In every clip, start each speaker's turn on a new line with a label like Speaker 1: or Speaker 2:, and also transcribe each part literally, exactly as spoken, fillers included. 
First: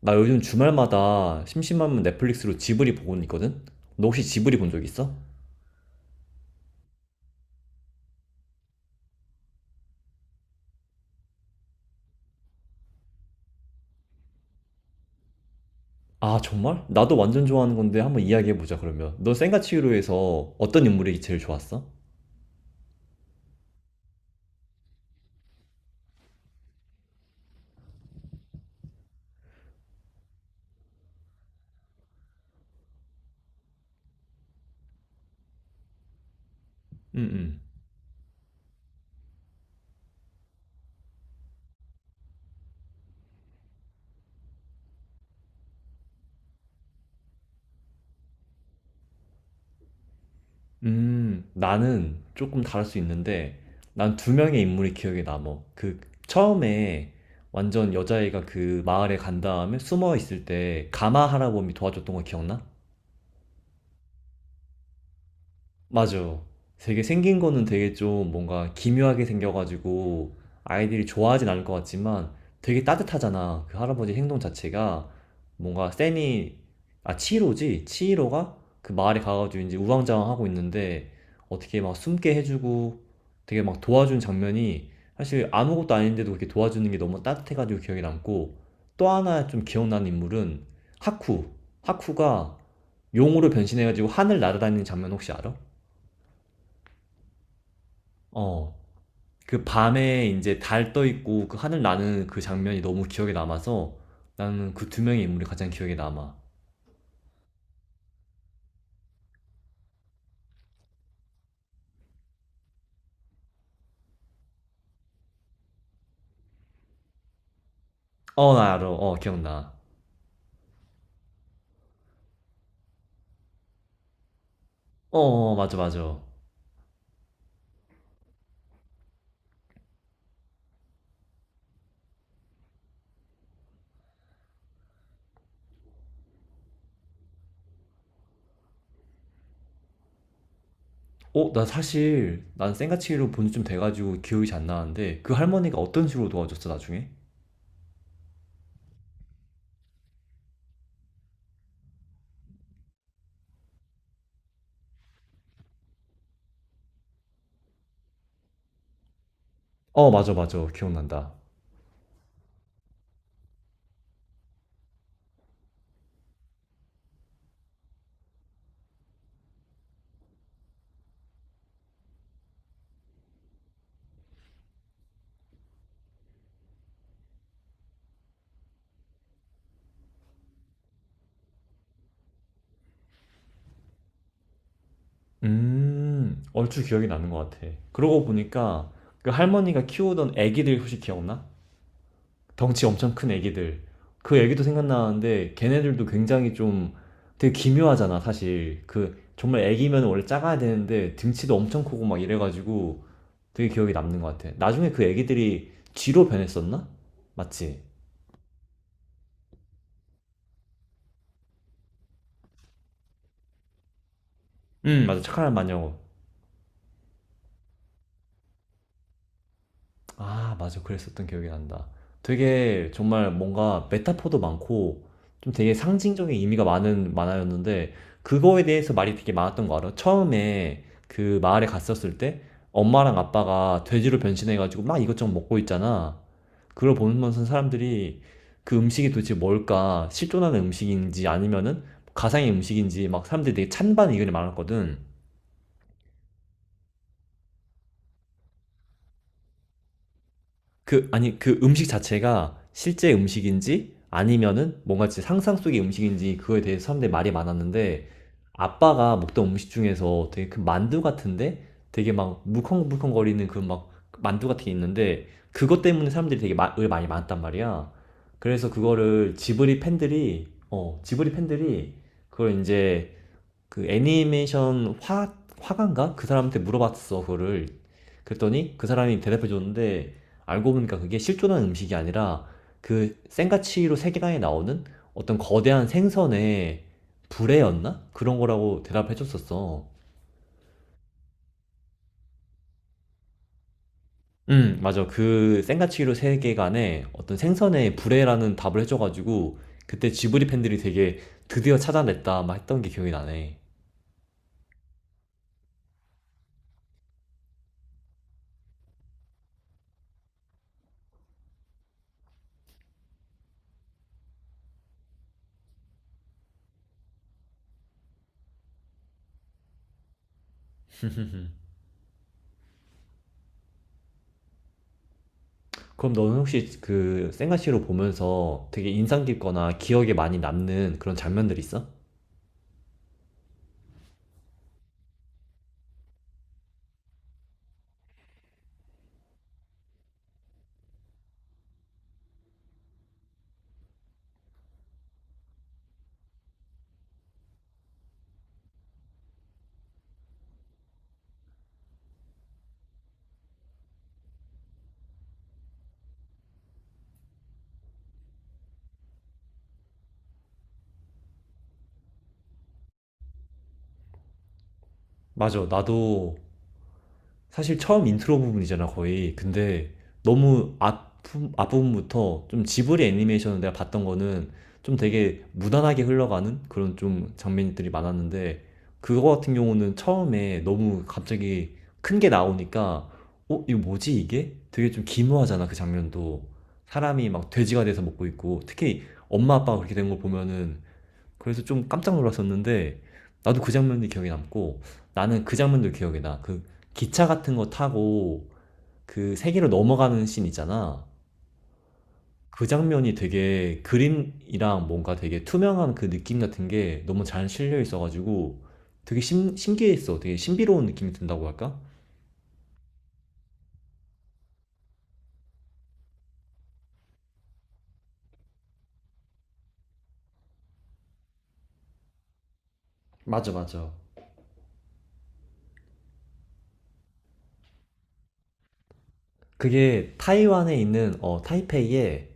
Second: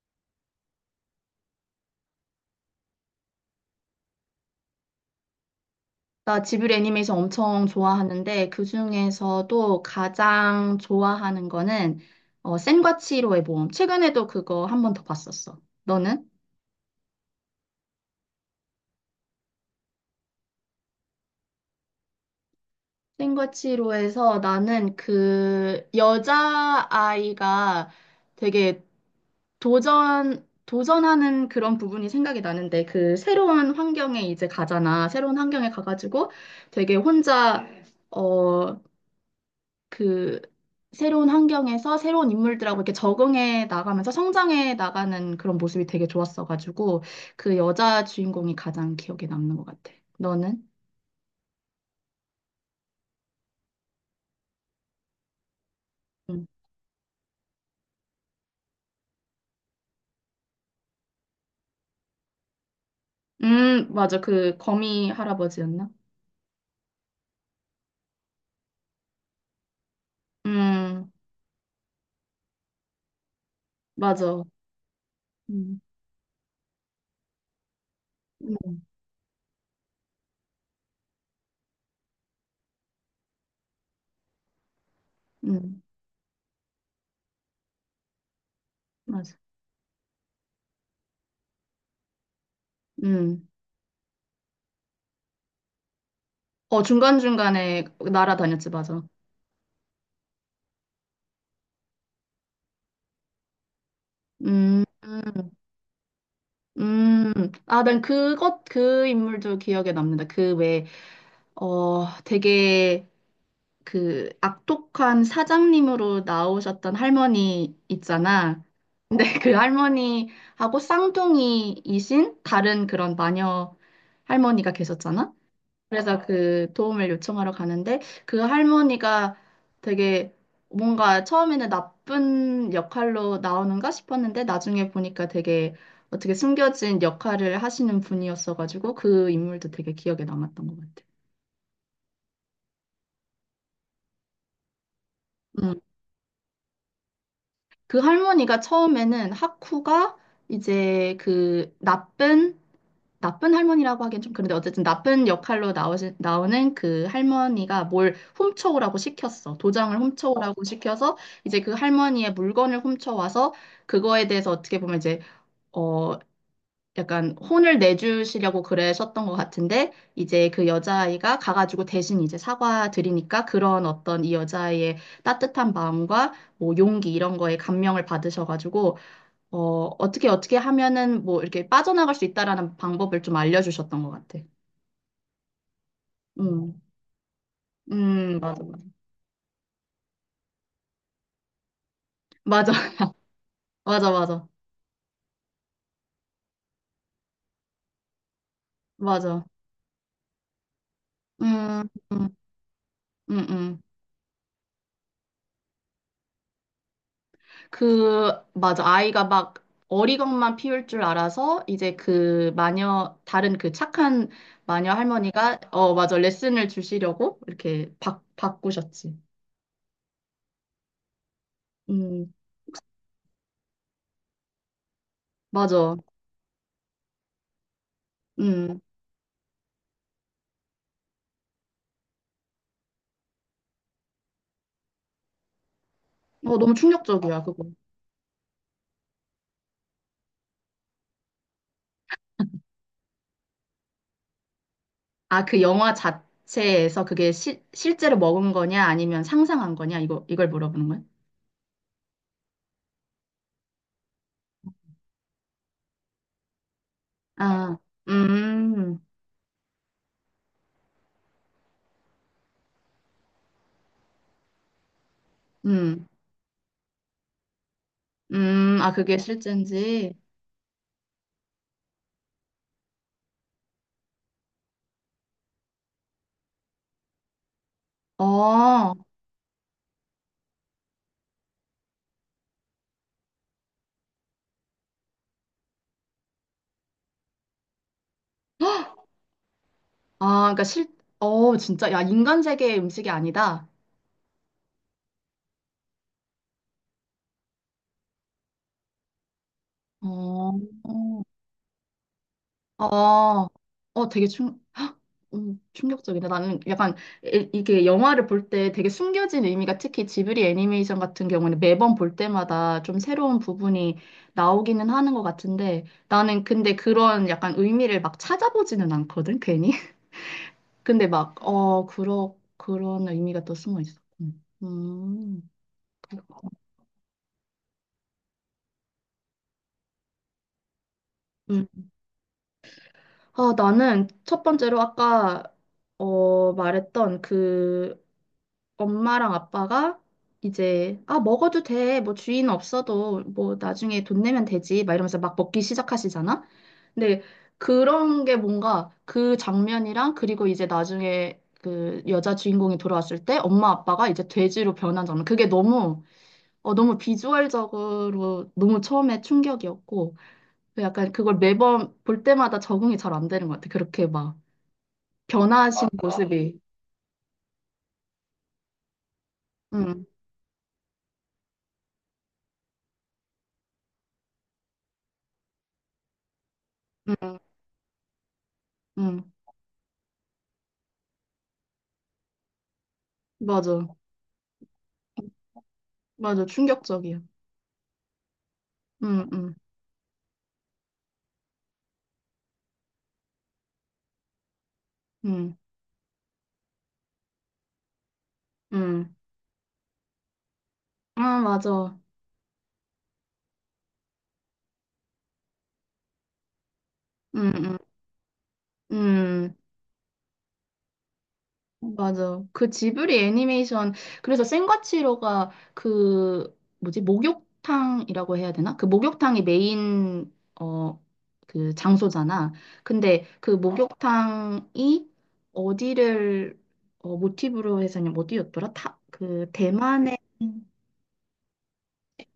Speaker 1: 나 요즘 주말마다 심심하면 넷플릭스로 지브리 보고는 있거든? 너 혹시 지브리 본 적 있어?
Speaker 2: 나 지브리 애니메이션 엄청 좋아하는데 그중에서도 가장 좋아하는 거는 어, 센과 치히로의 모험. 최근에도 그거 한 번 더 봤었어. 너는?
Speaker 1: 아, 정말? 나도 완전 좋아하는 건데 한번 이야기해보자, 그러면. 너 센과 치히로에서 어떤 인물이 제일 좋았어?
Speaker 2: 센과 치히로에서 나는 그 여자아이가 되게 도전 도전하는 그런 부분이 생각이 나는데 그 새로운 환경에 이제 가잖아. 새로운 환경에 가가지고 되게
Speaker 1: 음, 음.
Speaker 2: 혼자 어 그 새로운 환경에서 새로운 인물들하고 이렇게 적응해 나가면서 성장해 나가는 그런 모습이 되게 좋았어가지고 그 여자 주인공이 가장 기억에 남는 것 같아. 너는?
Speaker 1: 음, 나는 조금 다를 수 있는데, 난 두 명의 인물이 기억에 남어. 그,
Speaker 2: 음,
Speaker 1: 처음에 완전 여자애가 그 마을에 간 다음에 숨어 있을 때 가마 할아범이 도와줬던 거 기억나?
Speaker 2: 음, 맞아. 그 거미 할아버지였나?
Speaker 1: 맞아. 되게 생긴 거는 되게 좀 뭔가 기묘하게 생겨가지고 아이들이
Speaker 2: 음,
Speaker 1: 좋아하진 않을 것 같지만 되게 따뜻하잖아. 그 할아버지 행동
Speaker 2: 맞아.
Speaker 1: 자체가
Speaker 2: 음,
Speaker 1: 뭔가 세니, 아, 치히로지? 치히로가
Speaker 2: 음,
Speaker 1: 그 마을에 가가지고 이제 우왕좌왕 하고 있는데 어떻게 막 숨게 해주고 되게 막 도와준 장면이 사실
Speaker 2: 음,
Speaker 1: 아무것도 아닌데도 그렇게 도와주는 게 너무 따뜻해가지고 기억에 남고 또
Speaker 2: 맞아.
Speaker 1: 하나 좀 기억나는 인물은 하쿠. 하쿠가
Speaker 2: 음.
Speaker 1: 용으로 변신해가지고 하늘 날아다니는 장면 혹시 알아?
Speaker 2: 어, 중간중간에 날아다녔지,
Speaker 1: 어.
Speaker 2: 맞아.
Speaker 1: 그 밤에 이제 달 떠 있고 그 하늘 나는 그 장면이 너무 기억에 남아서 나는
Speaker 2: 음,
Speaker 1: 그 두 명의 인물이
Speaker 2: 음,
Speaker 1: 가장 기억에 남아.
Speaker 2: 음. 아, 난 그것, 그 인물도 기억에 남는다. 그 왜, 어, 되게 그 악독한 사장님으로 나오셨던 할머니
Speaker 1: 어,
Speaker 2: 있잖아.
Speaker 1: 나 알아. 어,
Speaker 2: 근데 그
Speaker 1: 기억나.
Speaker 2: 할머니하고 쌍둥이이신 다른 그런 마녀 할머니가
Speaker 1: 어,
Speaker 2: 계셨잖아.
Speaker 1: 어, 어, 맞아,
Speaker 2: 그래서
Speaker 1: 맞아.
Speaker 2: 그 도움을 요청하러 가는데 그 할머니가 되게 뭔가 처음에는 나쁜 역할로 나오는가 싶었는데 나중에 보니까 되게 어떻게 숨겨진 역할을 하시는 분이었어가지고 그 인물도 되게 기억에 남았던 것 같아.
Speaker 1: 어, 나 사실 난 생가치로 본지 좀 돼가지고 기억이 잘 안 나는데 그 할머니가 어떤 식으로 도와줬어, 나중에?
Speaker 2: 그 할머니가 처음에는 하쿠가 이제 그 나쁜 나쁜 할머니라고 하긴 좀 그런데 어쨌든 나쁜 역할로 나오시, 나오는 그 할머니가 뭘 훔쳐오라고 시켰어. 도장을
Speaker 1: 어, 맞아,
Speaker 2: 훔쳐오라고
Speaker 1: 맞아.
Speaker 2: 시켜서
Speaker 1: 기억난다.
Speaker 2: 이제 그 할머니의 물건을 훔쳐와서 그거에 대해서 어떻게 보면 이제 어 약간 혼을 내주시려고 그러셨던 것 같은데 이제 그 여자아이가 가가지고 대신 이제 사과드리니까 그런 어떤 이 여자아이의 따뜻한 마음과 뭐 용기 이런 거에 감명을 받으셔가지고 어, 어떻게 어떻게 하면은 뭐 이렇게 빠져나갈 수 있다라는 방법을 좀 알려주셨던 것 같아.
Speaker 1: 음,
Speaker 2: 음,
Speaker 1: 얼추 기억이 나는 것 같아. 그러고
Speaker 2: 음, 맞아,
Speaker 1: 보니까 그 할머니가 키우던 애기들 혹시 기억나?
Speaker 2: 맞아,
Speaker 1: 덩치 엄청 큰 애기들.
Speaker 2: 맞아,
Speaker 1: 그
Speaker 2: 맞아,
Speaker 1: 애기도 생각나는데 걔네들도 굉장히 좀 되게 기묘하잖아, 사실. 그
Speaker 2: 맞아.
Speaker 1: 정말 애기면 원래 작아야 되는데 등치도
Speaker 2: 음,
Speaker 1: 엄청 크고 막
Speaker 2: 음,
Speaker 1: 이래가지고
Speaker 2: 음,
Speaker 1: 되게
Speaker 2: 음.
Speaker 1: 기억에 남는 것 같아. 나중에 그 애기들이 쥐로 변했었나? 맞지?
Speaker 2: 그, 맞아. 아이가 막 어리광만 피울 줄 알아서 이제 그 마녀, 다른 그 착한 마녀
Speaker 1: 응, 맞아. 착한
Speaker 2: 할머니가,
Speaker 1: 마녀
Speaker 2: 어, 맞아. 레슨을 주시려고 이렇게 바, 바꾸셨지.
Speaker 1: 아, 맞아. 그랬었던 기억이 난다.
Speaker 2: 음,
Speaker 1: 되게 정말 뭔가 메타포도 많고 좀 되게
Speaker 2: 맞아.
Speaker 1: 상징적인 의미가 많은 만화였는데 그거에
Speaker 2: 음,
Speaker 1: 대해서 말이 되게 많았던 거 알아? 처음에 그 마을에 갔었을 때 엄마랑 아빠가 돼지로 변신해가지고 막 이것저것 먹고 있잖아.
Speaker 2: 어, 너무
Speaker 1: 그걸
Speaker 2: 충격적이야,
Speaker 1: 보면서
Speaker 2: 그거.
Speaker 1: 사람들이 그 음식이 도대체 뭘까? 실존하는 음식인지 아니면은 가상의 음식인지 막 사람들이 되게 찬반 의견이 많았거든.
Speaker 2: 아, 그 영화 자체에서 그게 시, 실제로 먹은 거냐 아니면 상상한 거냐 이거 이걸 물어보는 거야?
Speaker 1: 그 아니 그 음식 자체가 실제 음식인지 아니면은 뭔가 진짜 상상 속의 음식인지 그거에 대해서 사람들이 말이
Speaker 2: 아,
Speaker 1: 많았는데
Speaker 2: 음,
Speaker 1: 아빠가 먹던 음식 중에서 되게 그 만두 같은데 되게 막 물컹물컹거리는 그 막 만두 같은 게 있는데 그것
Speaker 2: 음,
Speaker 1: 때문에 사람들이 되게 마, 의 많이 많았단 말이야. 그래서
Speaker 2: 음, 아 그게
Speaker 1: 그거를 지브리
Speaker 2: 실제인지.
Speaker 1: 팬들이 어 지브리 팬들이 그걸 이제 그 애니메이션 화 화가인가? 그 사람한테 물어봤어 그거를.
Speaker 2: 어,
Speaker 1: 그랬더니 그
Speaker 2: 아,
Speaker 1: 사람이 대답해 줬는데 알고 보니까 그게 실존한 음식이 아니라 그 센가치로 세계관에 나오는 어떤 거대한 생선의 불에였나? 그런 거라고 대답해 줬었어.
Speaker 2: 그러니까 실, 어, 진짜, 야, 인간 세계의 음식이 아니다.
Speaker 1: 음, 맞아. 그 센가치히로 세계관에 어떤 생선의 불에라는 답을 해줘가지고 그때 지브리
Speaker 2: 어,
Speaker 1: 팬들이 되게
Speaker 2: 어.
Speaker 1: 드디어 찾아냈다 막 했던 게 기억이
Speaker 2: 아,
Speaker 1: 나네.
Speaker 2: 어, 되게 충, 헉, 음, 충격적이다. 나는 약간 이- 이게 영화를 볼 때 되게 숨겨진 의미가 특히 지브리 애니메이션 같은 경우는 매번 볼 때마다 좀 새로운 부분이 나오기는 하는 것 같은데 나는 근데 그런 약간 의미를 막 찾아보지는 않거든, 괜히. 근데 막, 어, 그러, 그런 의미가 또 숨어 있어. 음, 음,
Speaker 1: 그럼 너는
Speaker 2: 그렇구나.
Speaker 1: 혹시 그 생가시로 보면서 되게 인상 깊거나 기억에 많이 남는 그런 장면들
Speaker 2: 음.
Speaker 1: 있어?
Speaker 2: 아, 나는 첫 번째로 아까 어, 말했던 그 엄마랑 아빠가 이제 아, 먹어도 돼. 뭐 주인 없어도 뭐 나중에 돈 내면 되지. 막 이러면서 막 먹기 시작하시잖아. 근데 그런 게 뭔가 그 장면이랑 그리고 이제 나중에 그 여자 주인공이 돌아왔을 때 엄마 아빠가 이제 돼지로 변한 장면. 그게 너무 어 너무 비주얼적으로 너무 처음에 충격이었고 그 약간 그걸 매번 볼 때마다 적응이 잘 안 되는 것 같아. 그렇게 막
Speaker 1: 맞아.
Speaker 2: 변하신 아,
Speaker 1: 나도
Speaker 2: 모습이.
Speaker 1: 사실 처음 인트로 부분이잖아, 거의. 근데
Speaker 2: 응,
Speaker 1: 너무 앞, 앞부분부터 좀 지브리 애니메이션을 내가 봤던 거는 좀 되게 무난하게 흘러가는 그런 좀
Speaker 2: 응,
Speaker 1: 장면들이 많았는데
Speaker 2: 응,
Speaker 1: 그거 같은 경우는 처음에 너무 갑자기 큰 게 나오니까 어, 이거
Speaker 2: 맞아.
Speaker 1: 뭐지 이게? 되게 좀 기묘하잖아, 그
Speaker 2: 맞아,
Speaker 1: 장면도.
Speaker 2: 충격적이야.
Speaker 1: 사람이 막 돼지가 돼서 먹고 있고 특히
Speaker 2: 응, 응,
Speaker 1: 엄마 아빠가 그렇게 된 걸 보면은 그래서 좀 깜짝 놀랐었는데 나도 그 장면이 기억에 남고 나는
Speaker 2: 응,
Speaker 1: 그 장면도 기억이 나. 그 기차 같은 거 타고
Speaker 2: 응.
Speaker 1: 그 세계로 넘어가는 씬 있잖아.
Speaker 2: 아, 맞아.
Speaker 1: 그 장면이 되게 그림이랑 뭔가 되게 투명한 그 느낌 같은 게 너무 잘
Speaker 2: 응, 응,
Speaker 1: 실려 있어가지고 되게
Speaker 2: 응.
Speaker 1: 신, 신기했어. 되게 신비로운 느낌이 든다고 할까?
Speaker 2: 맞아. 그 지브리 애니메이션, 그래서 센과치로가 그, 뭐지, 목욕탕이라고 해야 되나? 그 목욕탕이 메인, 어, 그 장소잖아. 근데 그
Speaker 1: 맞아, 맞아.
Speaker 2: 목욕탕이 어디를, 어, 모티브로 해서, 어디였더라? 타, 그,
Speaker 1: 그게
Speaker 2: 대만의
Speaker 1: 타이완에 있는 어 타이페이에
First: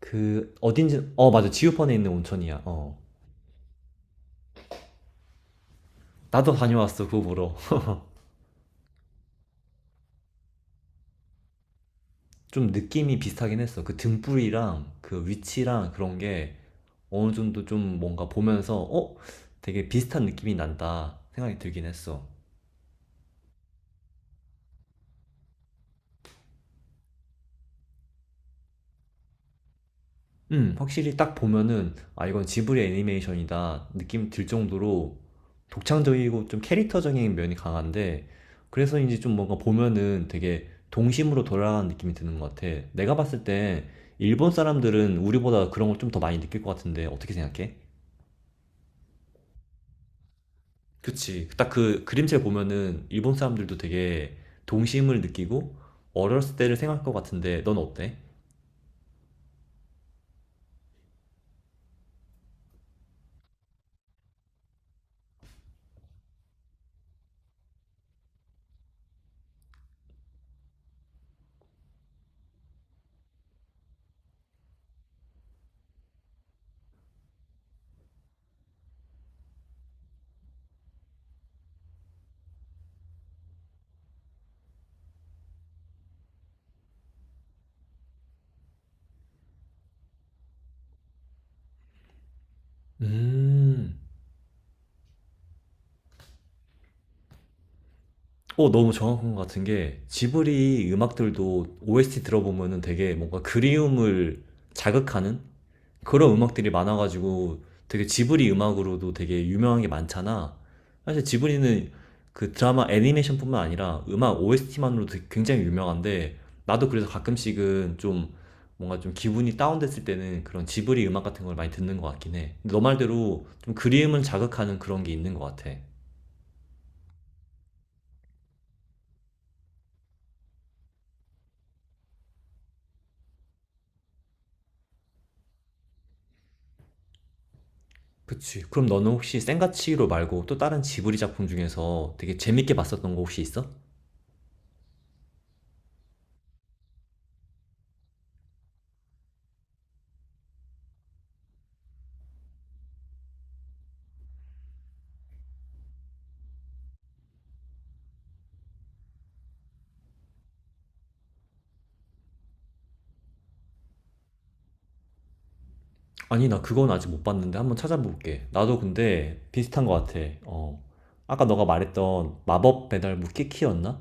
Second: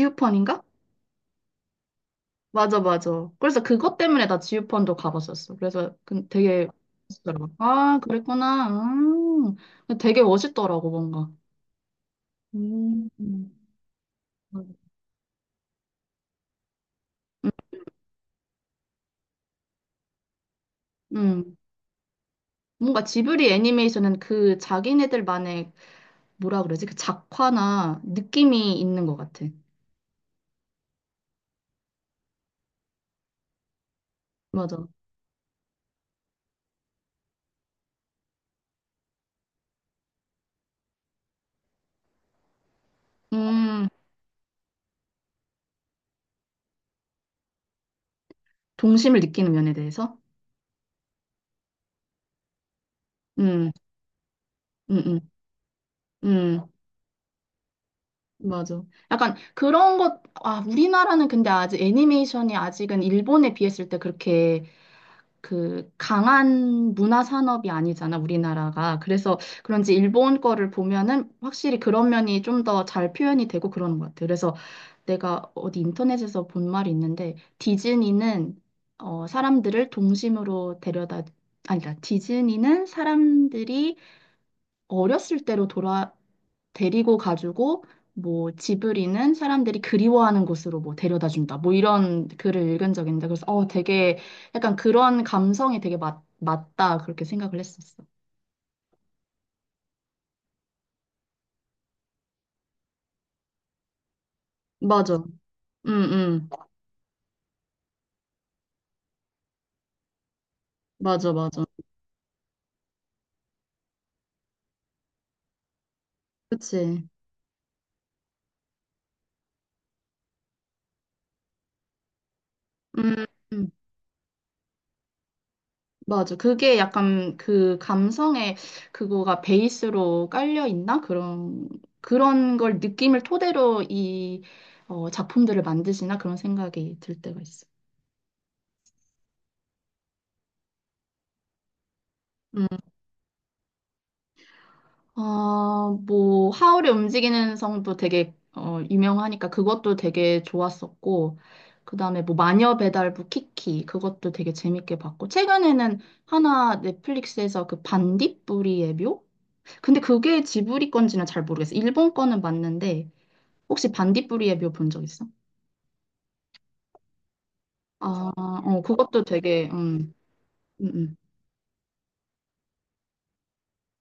Speaker 1: 그 어딘지 어 맞아 지우펀에 있는 온천이야.
Speaker 2: 맞아,
Speaker 1: 어
Speaker 2: 맞아. 그래서 그것 때문에 나 지우펀도 가봤었어. 그래서 그-
Speaker 1: 나도
Speaker 2: 되게,
Speaker 1: 다녀왔어 그거
Speaker 2: 멋있더라고.
Speaker 1: 보러.
Speaker 2: 아, 그랬구나. 음. 되게 멋있더라고, 뭔가.
Speaker 1: 좀
Speaker 2: 음.
Speaker 1: 느낌이
Speaker 2: 음.
Speaker 1: 비슷하긴 했어. 그 등불이랑 그 위치랑 그런 게 어느 정도 좀 뭔가 보면서 어? 되게 비슷한 느낌이 난다
Speaker 2: 음.
Speaker 1: 생각이 들긴 했어.
Speaker 2: 뭔가 지브리 애니메이션은 그 자기네들만의 뭐라 그러지? 그 작화나 느낌이 있는 것 같아.
Speaker 1: 음, 확실히 딱 보면은 아 이건 지브리 애니메이션이다 느낌 들
Speaker 2: 맞아.
Speaker 1: 정도로 독창적이고 좀 캐릭터적인 면이 강한데 그래서인지 좀 뭔가 보면은 되게 동심으로 돌아가는 느낌이 드는 것 같아. 내가 봤을 때
Speaker 2: 음,
Speaker 1: 일본 사람들은 우리보다 그런 걸 좀 더 많이 느낄 것 같은데 어떻게 생각해?
Speaker 2: 동심을 느끼는 면에 대해서?
Speaker 1: 그치. 딱 그 그림체 보면은 일본
Speaker 2: 음,
Speaker 1: 사람들도 되게
Speaker 2: 음,
Speaker 1: 동심을
Speaker 2: 음,
Speaker 1: 느끼고 어렸을
Speaker 2: 음,
Speaker 1: 때를 생각할 것 같은데 넌 어때?
Speaker 2: 맞아. 약간 그런 것, 아, 우리나라는 근데 아직 애니메이션이 아직은 일본에 비했을 때 그렇게 그 강한 문화 산업이 아니잖아, 우리나라가. 그래서 그런지 일본 거를 보면은 확실히 그런 면이 좀 더 잘 표현이 되고 그러는 것 같아요. 그래서 내가 어디 인터넷에서 본 말이 있는데 디즈니는 어, 사람들을 동심으로 데려다 아니다. 디즈니는 사람들이 어렸을 때로 돌아 데리고 가지고 뭐 지브리는 사람들이 그리워하는 곳으로 뭐 데려다 준다. 뭐 이런 글을 읽은 적이 있는데 그래서 어
Speaker 1: 음.
Speaker 2: 되게 약간 그런 감성이 되게 맞, 맞다 그렇게 생각을 했었어.
Speaker 1: 어, 너무 정확한 것 같은 게 지브리 음악들도 오에스티 들어보면은 되게 뭔가 그리움을
Speaker 2: 맞아.
Speaker 1: 자극하는
Speaker 2: 응,
Speaker 1: 그런
Speaker 2: 응.
Speaker 1: 음악들이 많아가지고 되게 지브리 음악으로도 되게 유명한 게 많잖아. 사실
Speaker 2: 맞아, 맞아.
Speaker 1: 지브리는 그 드라마 애니메이션뿐만 아니라 음악 오에스티만으로도 굉장히 유명한데 나도 그래서
Speaker 2: 그치.
Speaker 1: 가끔씩은 좀 뭔가 좀 기분이 다운됐을 때는 그런 지브리 음악 같은 걸 많이 듣는 것 같긴 해. 근데 너
Speaker 2: 음,
Speaker 1: 말대로
Speaker 2: 음.
Speaker 1: 좀 그리움을 자극하는 그런 게 있는 것 같아.
Speaker 2: 맞아. 그게 약간 그 감성의 그거가 베이스로 깔려 있나? 그런 그런 걸 느낌을 토대로 이 어, 작품들을 만드시나 그런 생각이 들 때가 있어.
Speaker 1: 그치. 그럼 너는 혹시 센과 치히로 말고 또 다른 지브리 작품 중에서 되게 재밌게 봤었던 거 혹시 있어?
Speaker 2: 아, 뭐, 하울의 움직이는 성도 되게, 어, 유명하니까 그것도 되게 좋았었고, 그 다음에 뭐, 마녀 배달부 키키, 그것도 되게 재밌게 봤고, 최근에는 하나 넷플릭스에서 그 반딧불이의 묘? 근데 그게 지브리 건지는 잘 모르겠어. 일본 거는 맞는데, 혹시 반딧불이의 묘 본 적 있어?
Speaker 1: 아니, 나 그건 아직 못 봤는데 한번
Speaker 2: 아,
Speaker 1: 찾아볼게. 나도
Speaker 2: 어, 그것도
Speaker 1: 근데
Speaker 2: 되게,
Speaker 1: 비슷한 것
Speaker 2: 음,
Speaker 1: 같아. 어.
Speaker 2: 음,
Speaker 1: 아까 너가 말했던 마법 배달부 키키였나?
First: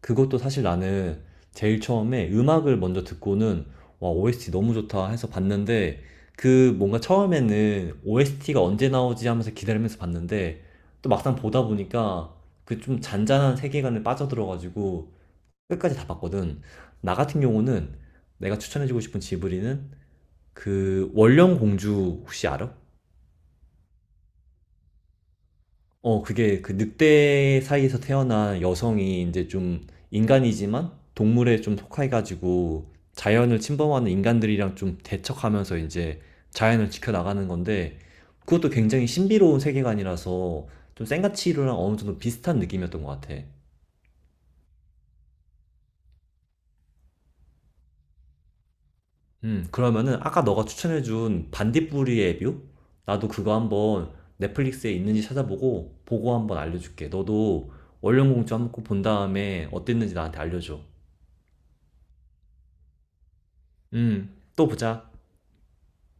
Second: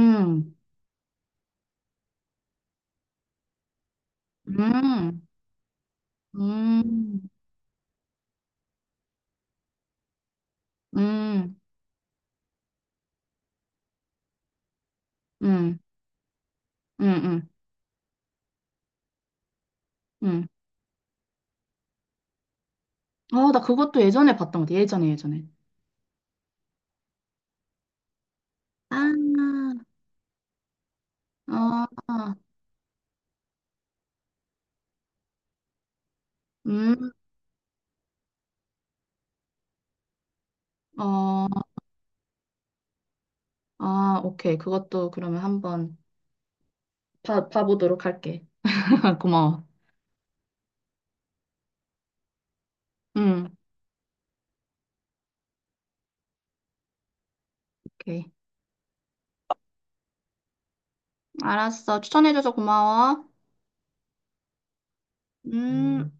Speaker 1: 그것도 사실 나는 제일 처음에 음악을 먼저 듣고는 와, 오에스티 너무 좋다
Speaker 2: 음,
Speaker 1: 해서 봤는데 그 뭔가
Speaker 2: 음,
Speaker 1: 처음에는 오에스티가 언제 나오지 하면서 기다리면서 봤는데
Speaker 2: 음,
Speaker 1: 또 막상
Speaker 2: 음,
Speaker 1: 보다 보니까 그 좀 잔잔한 세계관에 빠져들어가지고
Speaker 2: 음,
Speaker 1: 끝까지 다 봤거든.
Speaker 2: 음,
Speaker 1: 나 같은
Speaker 2: 음.
Speaker 1: 경우는 내가 추천해주고 싶은 지브리는
Speaker 2: 음.
Speaker 1: 그 원령 공주 혹시 알아?
Speaker 2: 아, 나 그것도 예전에 봤던 것 같아. 예전에, 예전에.
Speaker 1: 어, 그게 그 늑대 사이에서 태어난
Speaker 2: 아,
Speaker 1: 여성이 이제 좀 인간이지만 동물에 좀
Speaker 2: 아,
Speaker 1: 속해가지고 자연을 침범하는 인간들이랑 좀 대척하면서 이제 자연을
Speaker 2: 음,
Speaker 1: 지켜나가는 건데 그것도 굉장히 신비로운 세계관이라서 좀
Speaker 2: 어,
Speaker 1: 생가치로랑 어느 정도 비슷한 느낌이었던 것 같아.
Speaker 2: 아, 오케이. 그것도 그러면 한번 봐, 봐보도록 할게. 고마워.
Speaker 1: 음, 그러면은 아까 너가 추천해준 반딧불이의 뷰? 나도 그거
Speaker 2: 음,
Speaker 1: 한번 넷플릭스에 있는지 찾아보고 보고 한번 알려줄게. 너도
Speaker 2: 오케이.
Speaker 1: 원령공주 한번 꼭 본 다음에 어땠는지 나한테 알려줘.
Speaker 2: 알았어. 추천해줘서 고마워.
Speaker 1: 음, 또 보자.
Speaker 2: 음.